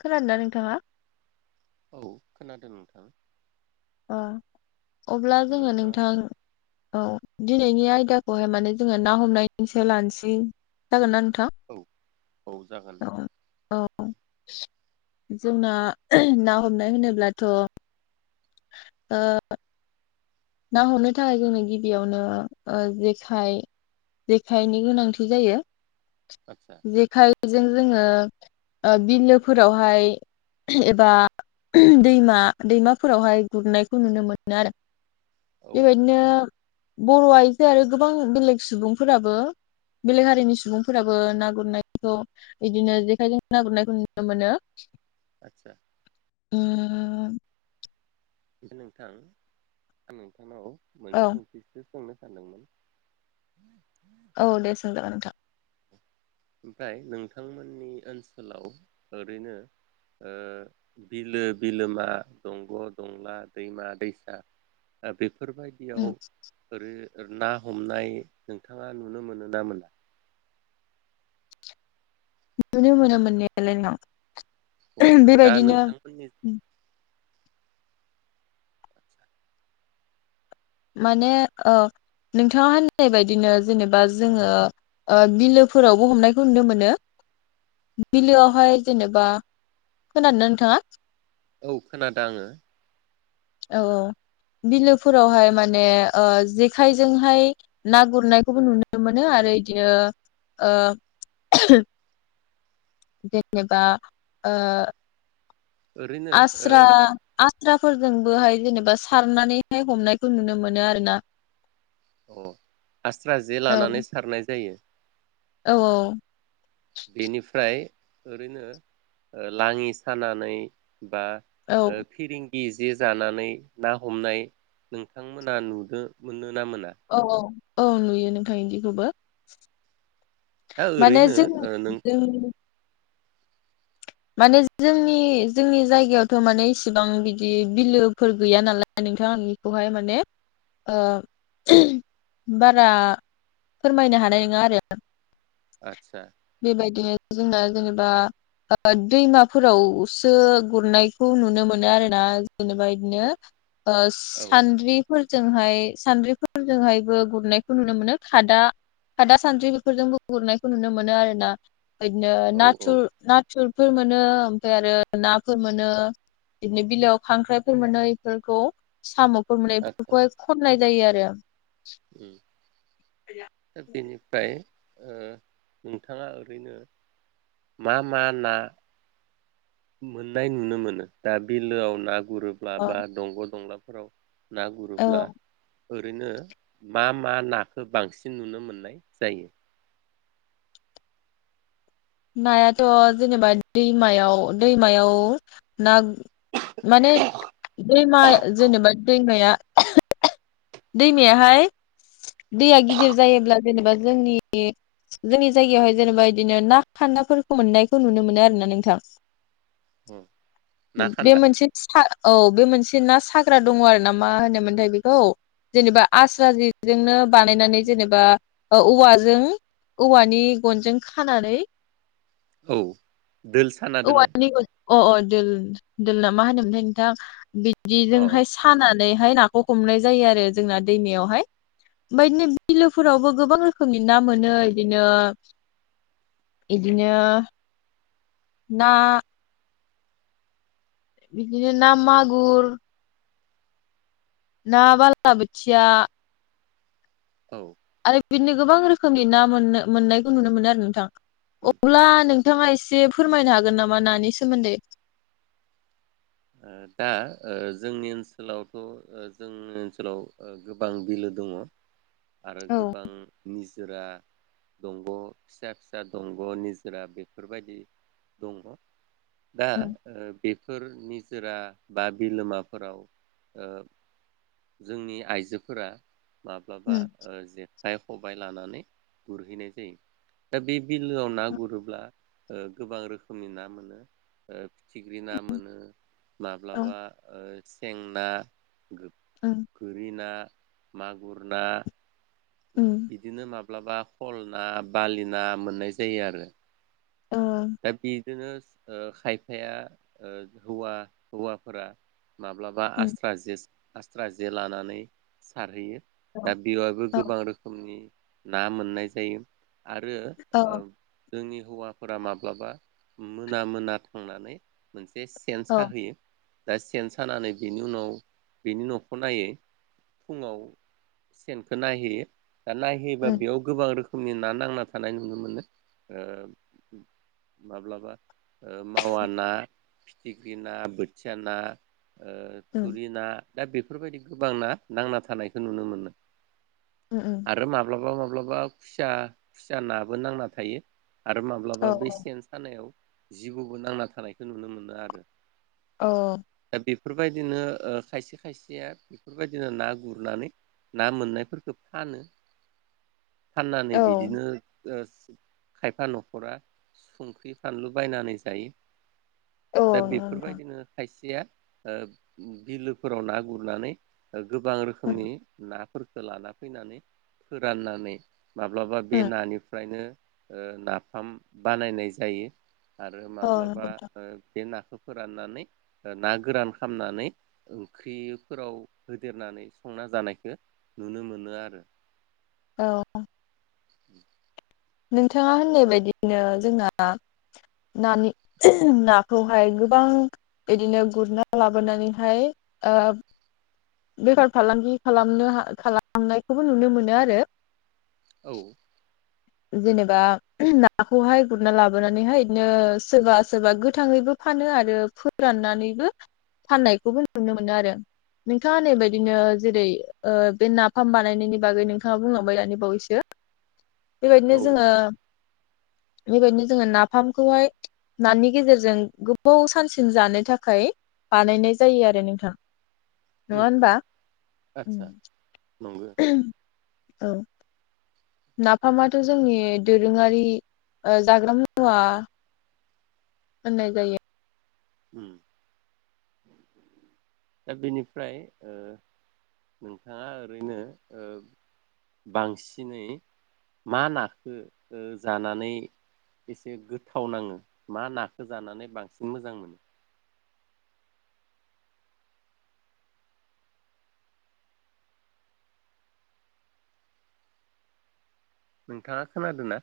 खोनादोंना नोंथाङा? औ खोनादों नोंथां। औ। अब्ला जोङो नोंथाङा नोंथां औ। दिनैनि आयदाखौहाय माने जोङो ना हमनायनिसो लानसै जागोनना नों औ औ जागोन। औ जोंना ना हमनाय होनोब्लाथ' ओ ना हमनो थाखाय जोंनो गिबियावनो ओ जेखाइ जेखाइनि गोनांथि जायो। आदसा जेखाइ बेजों जोङो ओ बिलोफोरावहाय एबा दैमा दैमाफोरावहाय गुरनायखौ नुनो मोनो आरो। औ औ बेबायदिनो बर' आइजो आरो गोबां बेलेग सुबुंफोराबो बेलेग हारिनि सुबुंफोराबो ना गुरनायखौ बिदिनो जेखाइजों ना गुरनायखौ नुनो मोनो। आटचा। उम नोंथां आं नोंथांनाव औ मोनसे [unintelligible] सोंनो सानदोंमोन। औ दे सोंजागोन नोंथां। ओमफ्राय नोंथांमोननि ओनसोलाव ओरैनो ओ बिलो बिलोमा, दंग' दंला, दैमा दैसा बे बफोरबायदियाव उम [unintelligible] ना हमनाय नोंथाङा नुनो मोनो ना मोनला? नुनो मोनो मोननायालाय औ [unintelligible] दा बेबायदिनो नोंथांमोननि उम माने ओ नोंथाङा होननाय बायदिनो जेनेबा जोङो ओ बिलोफोरावबो हमनायखौ नुनो मोनो। बिलोआवहाय जेनेबा खोनादोना नोंथाङा? औ खोनादों आङो। औ औ बिलोफोरावहाय माने ओ जेखाइजोंहाय ना गुरनायखौबो नुनो मोनो आरो इदियो ओ जेनेबा ओ ओरैनो आस्रा ओ आस्रा फोरजोंबोहाय जेनेबा सारनानैहाय हमनायखौ नुनो मोनो आरोना। अ आस्रा जे औ लानानै सारनाय जायो। औ औ। बेनिफ्राय ओरैनो लांयि सानानै बा औ ओ फिरिं इ जे जानानै ना हमनाय नोंथांमोना नुदों मोनो ना मोना औ औ। औ नुयो नोंथां इदिखौबो। दा माने ओरैनो ओ नों जोंनि-जोंनि माने जोंनि-जोंनि जायगायावथ' माने इसिबां बिदि बिलोफोर गैया नालाय नोंथां बेखौहाय माने ओ बारा फोरमायनो हानाय नङा आरो। आदसा बेबायदिनो जोंना जेनेब बा ओ दैमाफोरावसो गुरनायखौ नुनो मोनो आरो ना। जेनेबा इदिनो औ ओ औ सान्द्रिफोरजोंहाय सानद्रिफोरजोंहायबो गुरनायखौ नुनो मोनो खादा-खादा सान्द्रि बेफोरजोंबो गुरनायखौ नुनो मोनो आरो ना। बिदिनो औ नाथुर नाथ सुरफोर मोनो ओमफ्राय आरो नाफोर मोनो बिदिनो बिलोयाव खांख्राइफोर मोनो इफोरखौ साम' [unintelligible] खननाय जायो आरो। ओम दा बेनिफ्राय ओ नोंथाङा ओरैनो मा मा ना मोननाय नुनो मोनो दा बिलोआव ना गुरोब्ला औ बा दंग' दंला फोराव ना औ गुरोब्ला। ओरैनो मा-मा नाखौ बांसिन नुनो मोननाय जायो। नायाथ' जेनेबा दैमायाव-दैमायाव ना माने दैमा जेनेबा दैमाया दैमायाहाय दैया गिदिर जायोब्ला जेनेबा जोंनि- जोंनि जायगायावहाय जेनेबा बिदिनो ना खान्दाफोरखौ मोननायखौ नुनो मोनो आरो ना नोंथां। ना बे खान्दा मोनसे [unintelligible] औ बे मोनसे ना साग्रा दङ आरो ना मा होनोमोनथाय बेखौ जेनेबा आस्रा जेजोंनो बानायनानै जेनेबा औवाजों औवानि गनजों खानानै औ दोल साना दोननाय औवानिबो अ अ दोल दोल ना मा होनोमोनथाय नोंथां बिद औ बिजोंहाय सानान नैहाय नाखौ हमनाय जायो आरो जोंना दैमायावहाय ओमफाय बिदिनो बिलोफोरावबो गोबां रोखोमनि ना मोनो इदिनो इदिनो ना बिदिनो ना मागुर ना बाला‌ बाथिया औ आरो बिदिनो गोबां रोखोमनि ना मोननो मोननायखौ नुनो मोनो आरो नोंथां अब्ला नोंथांङा एसे फोरमायनो हागोन नामा नानि सोमोन्दै। दा ओ जोंनि ओनसोलावथ' ओ जोंनि ओनसोलाव गोबां बिलो दङ। आरो औ गोबां निजोरा दंग‌' फिसा-फिसा दंग' निजोरा बेफोरबायदि दंङ। दा उम ओ बेफोर नि जोरा बा बिलोमाफोराव ओ जोंनि आइजोफोरा माब्लाबा उम ओ जेखाइ खबाय लानानै गुरहैनाय जायो दा बे बिलोआव ना गुरोब्ला ओ गोबां रोखोमनि ना मोनो फिथिख्रि ना मोनो। औ माब्लाबा ओ सेें ना उम गो-गोरि ना मागुर ना उम बिदिनो माब माब्लाबा कल ना बालि ना मोननाय जायो आरो औ दा बि बिदिनो ओ खायफाया हौवा हौवाफोरा माब्लाबा उम आस्रा जेस आस्रा जे लानानै सारहैयो औ दा बेयावबो गोबां रोखोमनि ना मोननाय जायो। आरो औ ओ जोंनि हौवाफोरा माब्लाबा मोना मोना थांनानै मोनसे सेन औ साहोयो। दा सेन सानानै बिनि उनाव बिनि न'खौ नायै फुं नाहोयो। नायहैबा उम बेयाव गोबां रोखो रोखोमनि ना नांना थानाय नुनो मोनो माब्लाबा‌ मावा ना फिथिख्रि ना, बोथिया ना ओ उम थुरि ना दा बेफोर बायदि गोबां ना नांना थानायखौ नुनो मोनो। उम उम आरो माब्लाबा माब्लाबा खुसिया खुसिया नाबो नांना थायो। आरो औ माब्लाबा बे सेन सानायाव जिबौबो नांना थानायखौ नुनो मोनो आरो। औ। बेफोर बायदिनो ओ खायसे खायसेया बेफोर बायदिनो ना गुरनानै ना मोननायफोर खौ फानो। फाननानै औ बिदिनो ओ खायफा न'खरा संख्रि फानलु बायनानै जायो। औ दा नंगौ बेफोर नोंथां बायदिनो खायसे या बिलोफोराव ना गुरनानै ओ गोबां उम रोखोमनि ना फोरखौ लाना फैनानै फोराननानै माब्लाबा बे उम नानिफ्रायनो ओ नाफाम बानायनाय जायो। आरो औ माब्लाबा नंगौ नोंथां ओ बे ना फोराननानै ना गोरान खालामनानै ओंख्रिफोराव होदेरनानै संना जानायखौ नुनो मो नो आरो। औ। [inaudible] नोंथाङा होननाय बायदिनो जोंना नानि नाखौहाय गोबां बिदिनो गुरना लाबोनानैहाय ओ बेफार फालांगि खालामनो खालामनायखौबो नुनो मोनो आरो। औ। जेनेबा नाखौहाय गुरना लाबोनानैहाय बिदिनो सोरबा सोरबा गोथाङैबो फानो आरो फोराननानैबो फाननायखौबो नुनो मोनो आरो नोंथाङा होननाय औ बायदिनो जेरै ओ बे नाफाम बानायनायनि बागै नोंथाङा बुंलांबाय दानि बावैसो बेबायदिनो औ जोङो बेबायदिनो जोङो नाफामखौहाय नानि गेजेरजों गोबाव सानसिन जानो थाखाय बानायनाय जायो आरो नोंथां। नङा उम उम होनबा। आदसा नंगौ औ। नाफामाथ' जोंनि दोरोङारि ओ जाग्रा मुवा होननाय जायो। उम दा बेनिफ्राय ओ नोंथाङा ओरैनो ओ बांसिनै मा नाखौ ओ जानानै एसे गोथाव नाङो मा नाखौ जानानै बांसिन मोजां मोनो? नोंथाङा खोनादों ना?